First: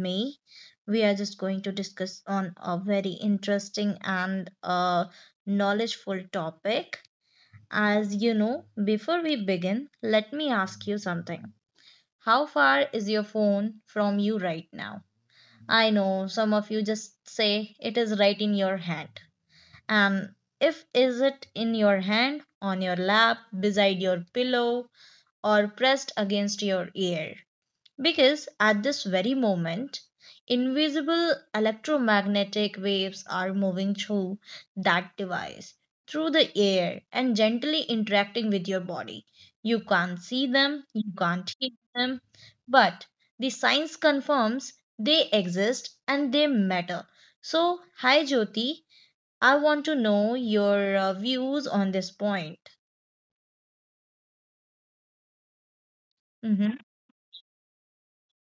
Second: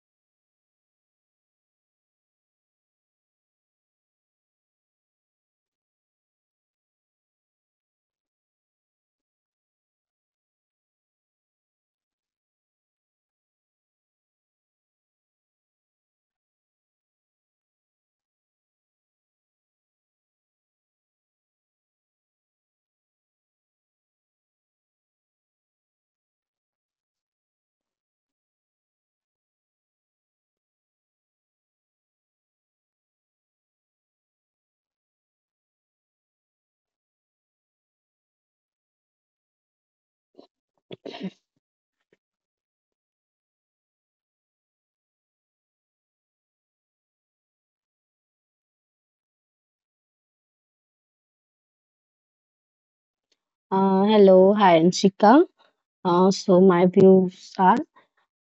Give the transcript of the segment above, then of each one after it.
me. We are just going to discuss on a very interesting and knowledgeful topic. As you know, before we begin, let me ask you something. How far is your phone from you right now? I know some of you just say it is right in your hand. And if is it in your hand, on your lap, beside your pillow, or pressed against your ear. Because at this very moment, invisible electromagnetic waves are moving through that device, through the air, and gently interacting with your body. You can't see them, you can't hear them, but the science confirms they exist and they matter. So, hi Jyoti, I want to know your views on this point. Hello, hi, Anshika. So Mm-hmm. my views are,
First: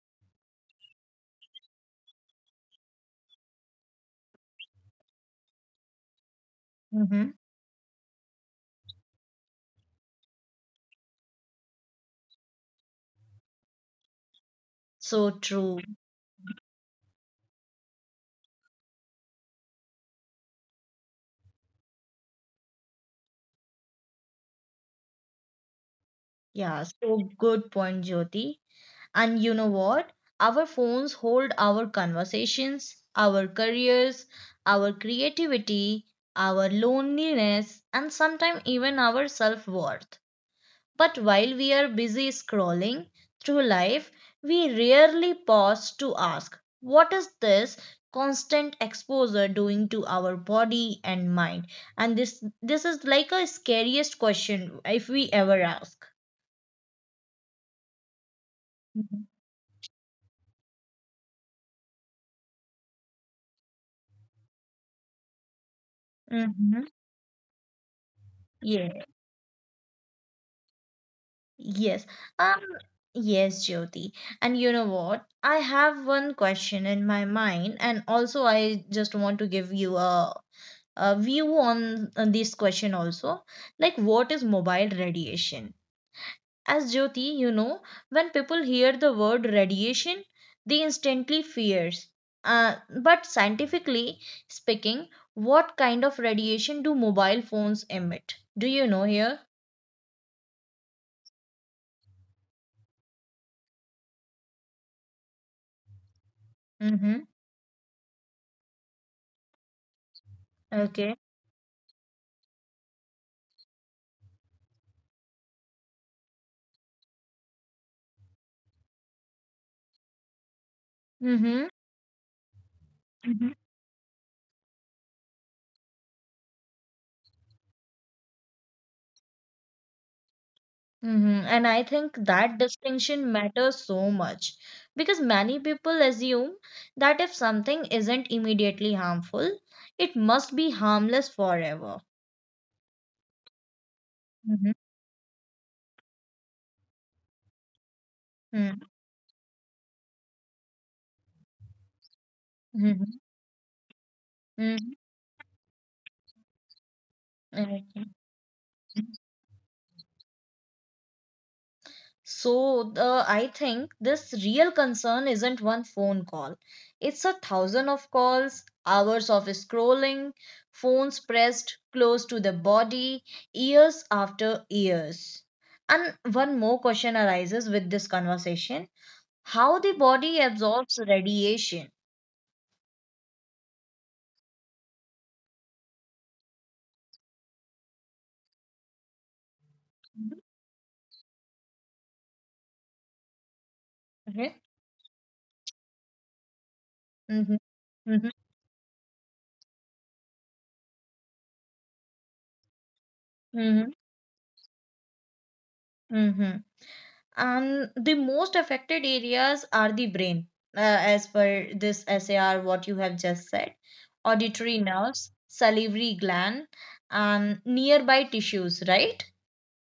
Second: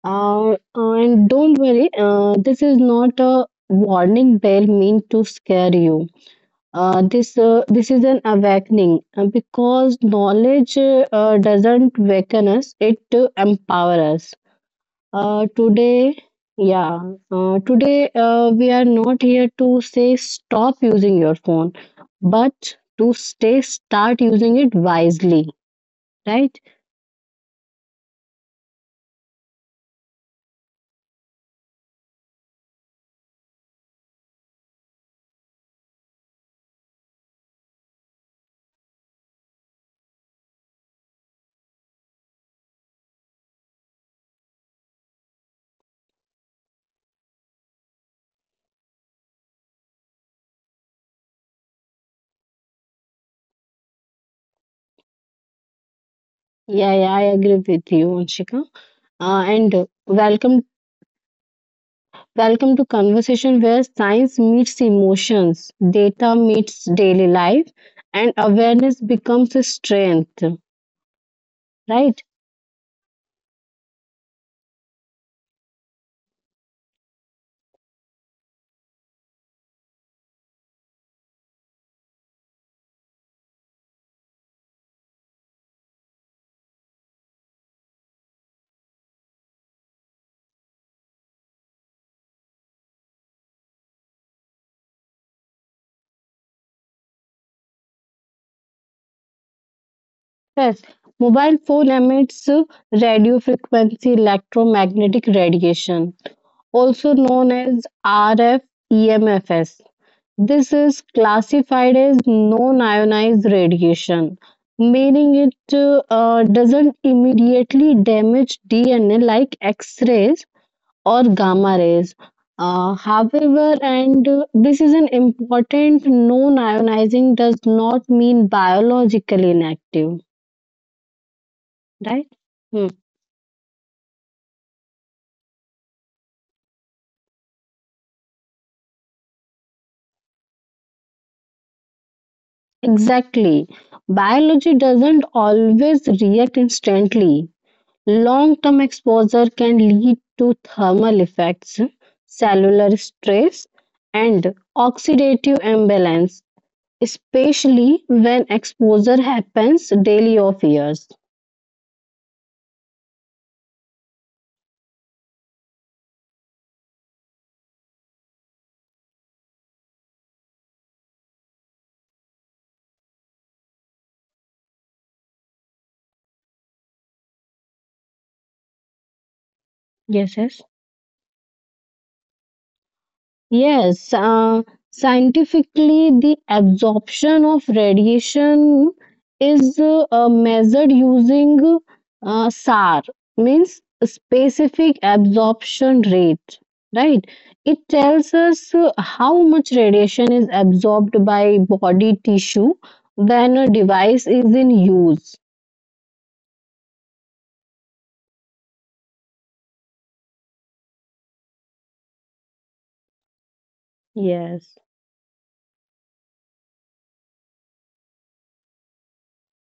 uh, and don't worry, this is not a warning bell meant to scare you. Mm-hmm. This is an awakening because knowledge doesn't waken us; it empower us. So Uh, true. today, yeah, Today we are not here to say stop using your phone, but to stay start using it wisely, right? Yeah, so good point, Jyoti. And you know what? Our phones hold our conversations, our careers, our creativity, our loneliness, and sometimes even our self worth. But while we are busy scrolling through life, we rarely pause to ask, what is this constant exposure doing to our body and mind? And this is like a scariest question if we ever ask. Yeah, yeah, I agree with you, Anshika. Uh, and uh, welcome, welcome to conversation where science meets emotions, data Mm-hmm. meets daily life, and Yeah, awareness becomes a strength. yes. Right? Um, yes, Jyoti. And you know what? I have one question in my mind, and also I just want to give you a view on this question also. Like, what is mobile radiation? As Jyoti, you know, when people hear the word radiation, they instantly fears. Uh, but scientifically speaking, what kind of radiation do mobile phones emit? Do you know here? Yes. Mobile phone emits radio frequency electromagnetic radiation, also Mm-hmm. known as RF EMFs. This is Okay. classified as non-ionized radiation, meaning it doesn't immediately damage DNA like X-rays or Mm-hmm. gamma rays. Mhm. However, and this is an important non-ionizing does not mean biologically inactive, Mm-hmm. And I think right? that Hmm. distinction matters so much because many people assume that if something isn't immediately harmful, it must be harmless forever. Exactly. Mhm. Biology doesn't always react instantly. Long term Mm-hmm. exposure can lead to thermal effects, cellular Mm-hmm. stress, and Mm-hmm. oxidative imbalance, Mm-hmm. especially when exposure happens daily or years. So the I think this real concern isn't one phone call. It's a thousand of calls, hours of scrolling, phones pressed close to the body, years after years. And one more question arises with this conversation. How the Yes, body yes. absorbs radiation. Yes, scientifically, the absorption of radiation is Mhm. measured using SAR, means Okay. specific absorption rate, right? Hmm. It tells Hmm. us how much radiation is absorbed by body tissue when a device is in use. Hmm. Hmm. And the most affected areas are the brain, as per this SAR, what you have just said, auditory Yes. nerves, salivary gland, and nearby tissues, right?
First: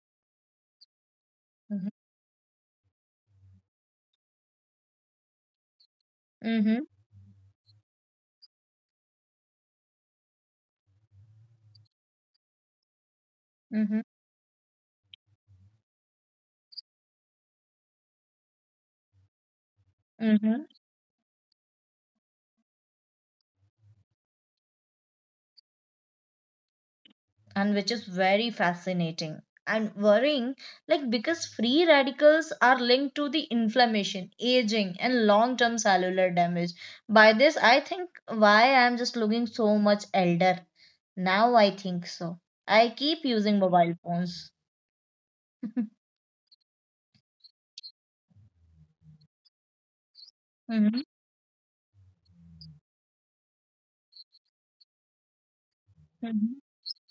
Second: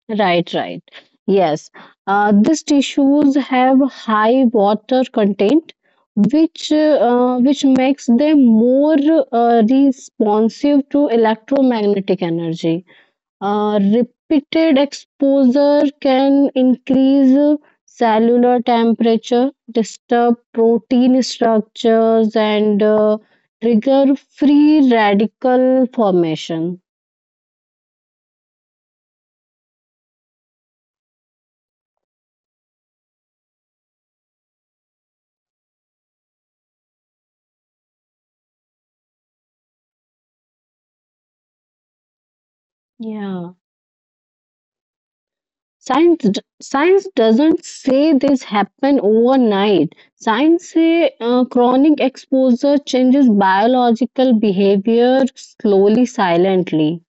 Right, right. Yes. Mm-hmm. These tissues have high water content, which Mm-hmm. Makes them more responsive to electromagnetic energy. Mm-hmm. Repeated exposure can increase cellular temperature, disturb Mm-hmm. protein structures, and trigger free radical formation. And which is very fascinating and worrying, like because free radicals are linked to the inflammation, aging, and long-term cellular damage. By this, I think why I'm just looking so much elder. Now I think so. I keep Yeah. using mobile phones. Science doesn't say this happen overnight. Science Mhm, say chronic exposure changes biological behavior slowly, mhm. silently.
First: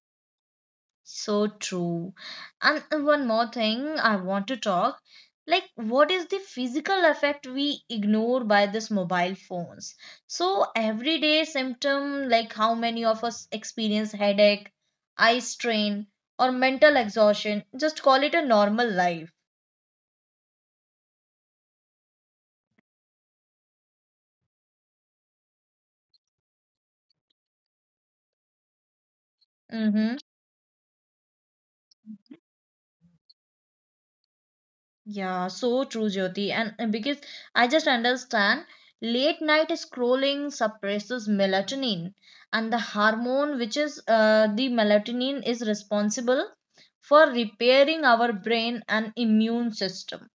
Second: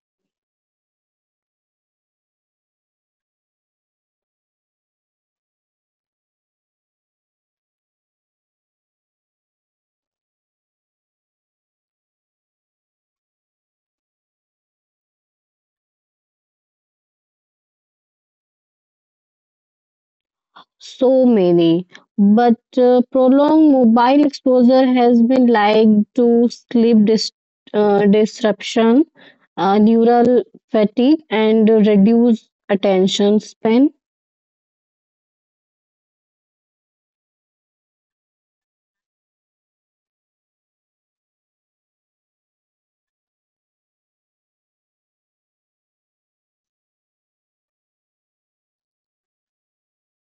So true. And one more thing I want to talk like, what is the physical effect we ignore by this mobile phones? So, everyday symptom, like how many of us experience headache, eye strain, or mental exhaustion, just call it a normal life. So many, but prolonged mobile exposure has been linked to disruption, Mm-hmm. neural fatigue, and reduced attention span. Yeah, so true, Jyoti. And because I just understand late night scrolling suppresses melatonin, and the hormone which is the melatonin is responsible for repairing our brain and immune system.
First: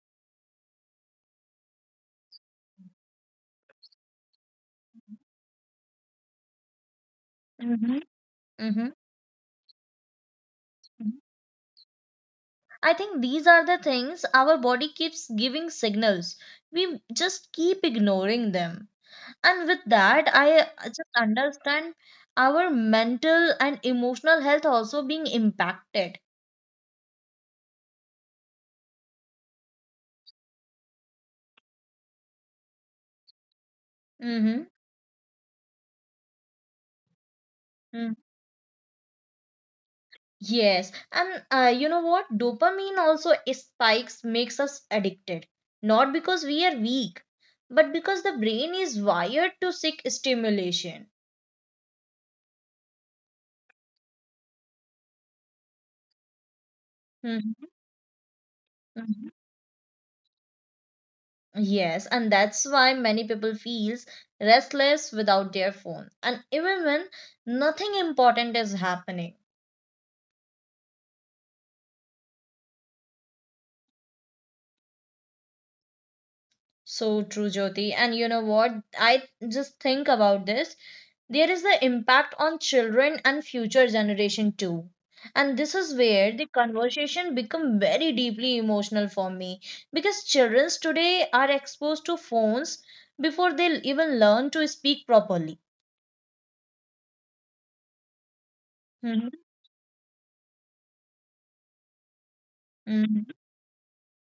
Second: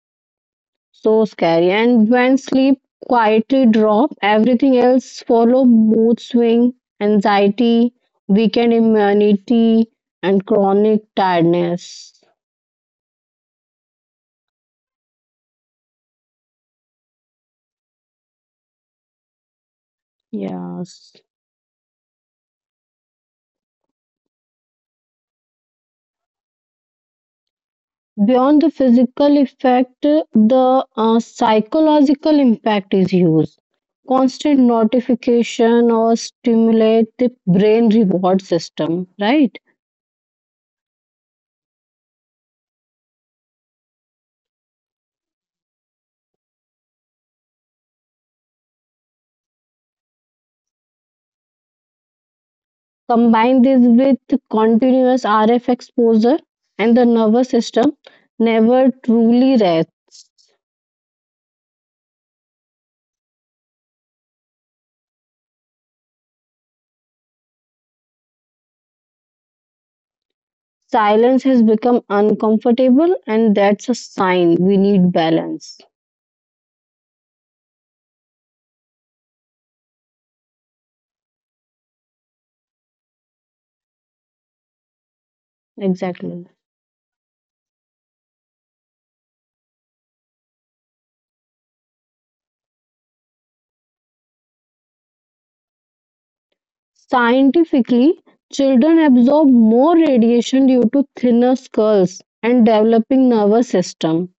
So scary. And when sleep quietly drop, everything else follow mood swing, Hmm. anxiety, weakened Hmm. immunity, and chronic tiredness. I think these are the things our body keeps giving signals. We just keep ignoring them. And with that, I just Yes. understand our mental and emotional health also being impacted. Beyond the physical effect, the psychological impact is huge. Constant Mm-hmm. notification or stimulate the brain Mm. reward system, right? Yes, and you know what? Dopamine also spikes makes us addicted, not because we are weak, but because the brain is wired to seek stimulation. Combine this with continuous RF exposure, and the nervous Mm-hmm. system never Hmm. truly rests. Yes, and that's why many people feels restless without their phone, and even when nothing important is happening. Silence has become uncomfortable, and that's a sign we need balance. So true, Jyoti. And you know what? I just think about this. There is the impact on children and future generation too. And this is where the Exactly. conversation become very deeply emotional for me because children today are exposed to phones before they even learn to speak properly. Scientifically, children Mhm. absorb more radiation due to thinner skulls and Mhm. developing nervous system.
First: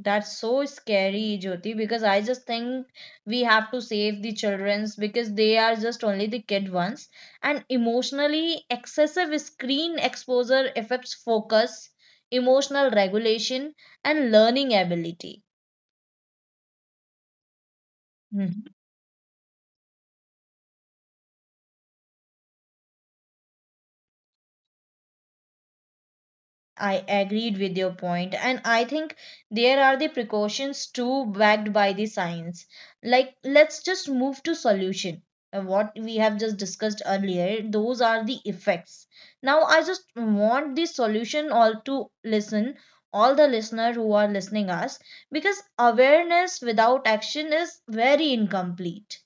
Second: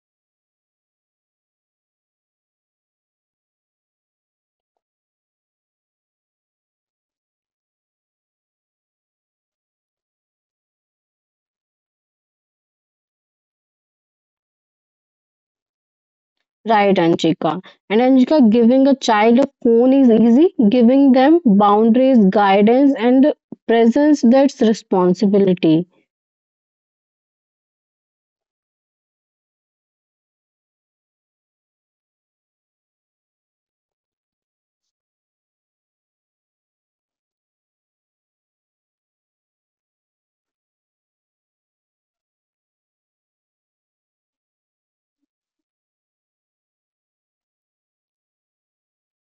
That's so scary, Jyoti, because I just think we have to save the children's because they are just only the kid ones. And emotionally excessive screen exposure affects focus, emotional regulation, and learning ability. Right, Anchika. And Anchika, Hmm. giving a child a phone is easy. Giving them boundaries, guidance, and presence, that's responsibility. I agreed with your point, and I think there are the precautions too backed by the science. Like, let's just move to solution. What we have just discussed earlier, those are the effects. Now, I just want the solution all to listen, all the listener who are listening us, because awareness without action is very incomplete.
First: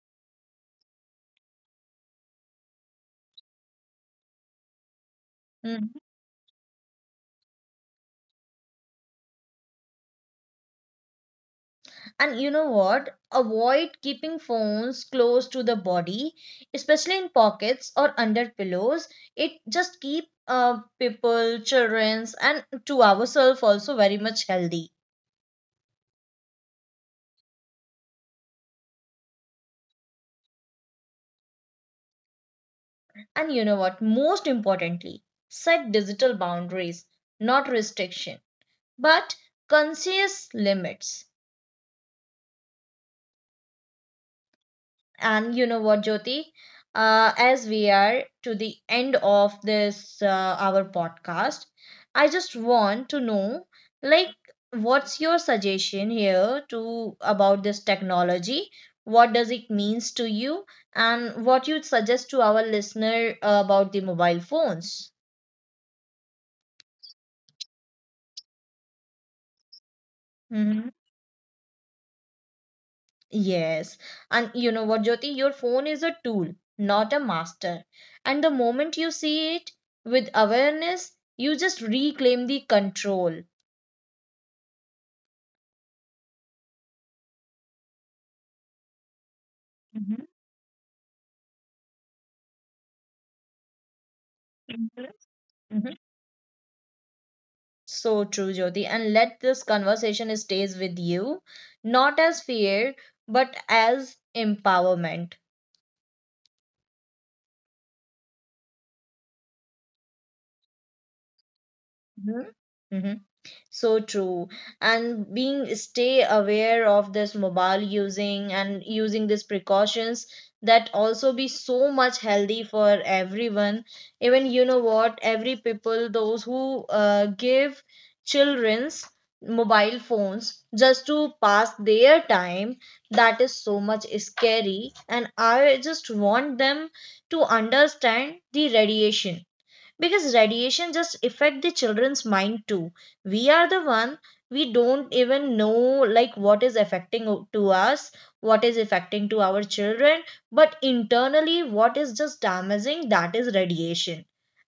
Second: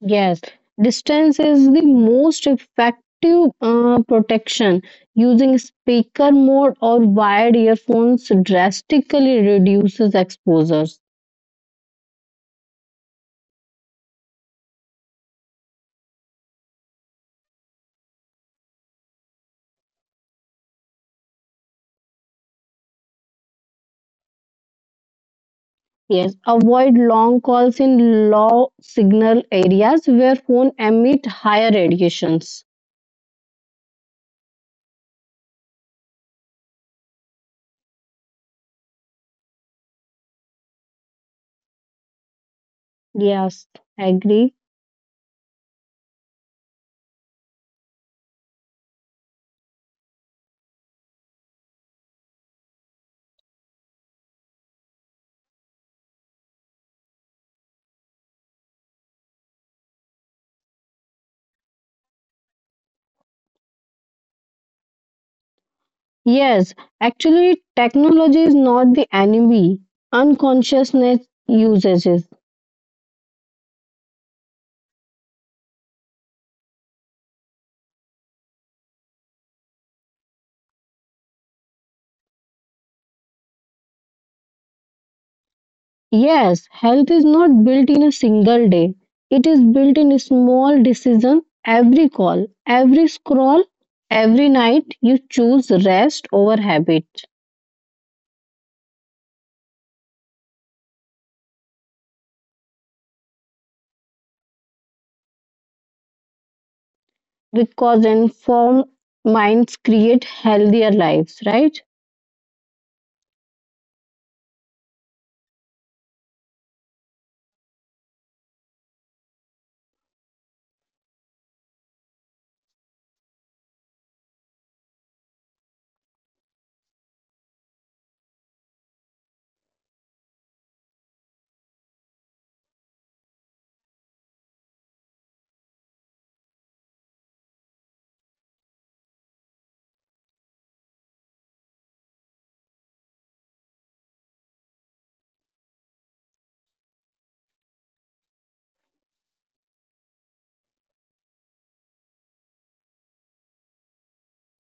Yes, distance is the most effective protection. Using Hmm. speaker mode or wired earphones drastically reduces exposures. And you know what? Avoid keeping phones close to the body, especially in pockets or under pillows. It just keep people, children's, and to ourselves also very much healthy. Yes, avoid long calls in low signal areas where phone emit higher radiations. And you know what? Most importantly, set digital boundaries, not restriction, but conscious limits. Yes, agree. And you know what, Jyoti? As we are to the end of this our podcast, I just want to know, like, what's your suggestion here to about this technology? What does it means to you, and what you'd suggest to our listener about the mobile phones? Yes, actually, technology is not the enemy. Mhm. Unconsciousness uses it. Yes. And you know what, Jyoti? Your phone is a tool, not a master. And the moment you see it with awareness, you just reclaim the control. Yes, health is not built in a single day. It is built in a Mhm. small decision, every call, every scroll, every night you choose Mhm. rest over habit, So true, Jyoti. And let this conversation stays with you, not as fear, but as empowerment. because informed minds create healthier lives, right? Mhm. Mhm. So true. And being stay aware of this mobile using and using these precautions, that also be so much healthy for everyone. Even you know what, every people those who give children's mobile phones just to pass their time, that is so much scary, and I just want them to understand the radiation, because radiation just affect the children's mind too. We are the one, we don't even know like what is affecting to us, what is affecting to our children, but internally what is just damaging, that is radiation.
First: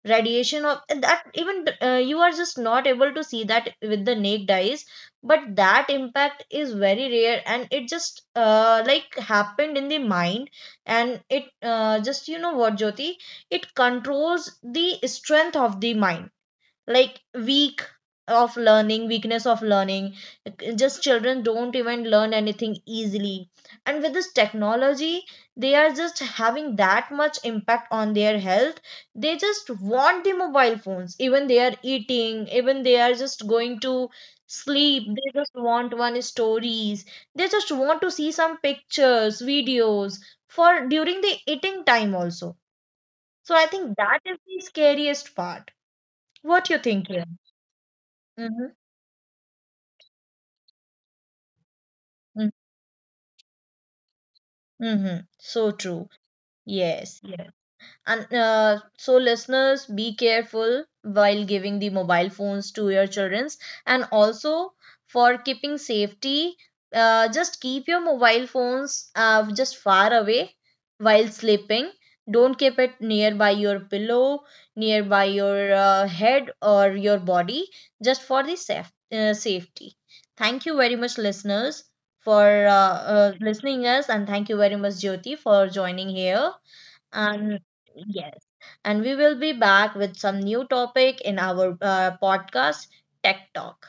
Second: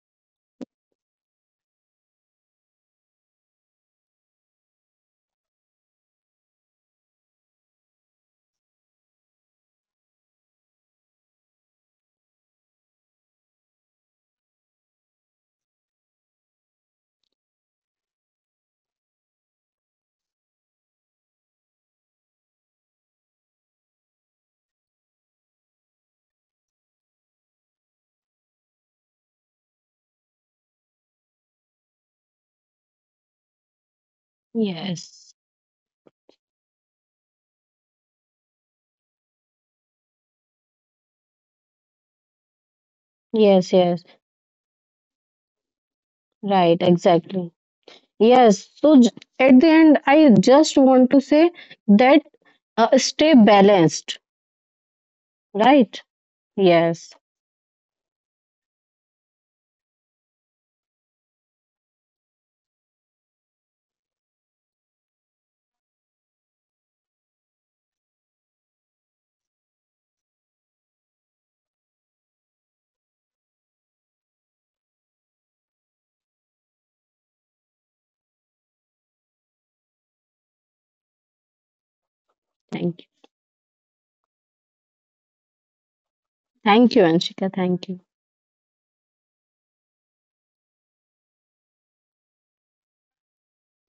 Radiation of that even you are just not able to see that with the naked eyes, but that impact is very rare and it just like happened in the mind. And it just, you know what, Jyoti, it controls the strength of the mind, like weakness of learning. Just children don't even learn anything easily, and with this technology they are just having that much impact on their health. They just want the mobile phones, even they are eating, even they are just going to sleep, Yes. they just want one stories, they just want to see some pictures videos for during the eating time also. So I Yes, think yes, that is the scariest part. What right, you think here? exactly. Mm-hmm. Yes, so j- at the end, I just want to say that Mm-hmm. Uh, stay balanced, Mm-hmm. So right? true. Yes. Yes. Yes. And so, listeners, be careful while giving the mobile phones to your children. And also, for keeping safety, just keep your mobile phones just far away while sleeping. Don't keep it nearby your pillow, nearby your head, or your body, just for the safety. Thank you very much, listeners, for Thank you. Listening us, and thank you very much, Jyoti, for joining here. Thank you, Anshika. And Thank you. yes, and we will be back with some new topic in our podcast, Tech Talk.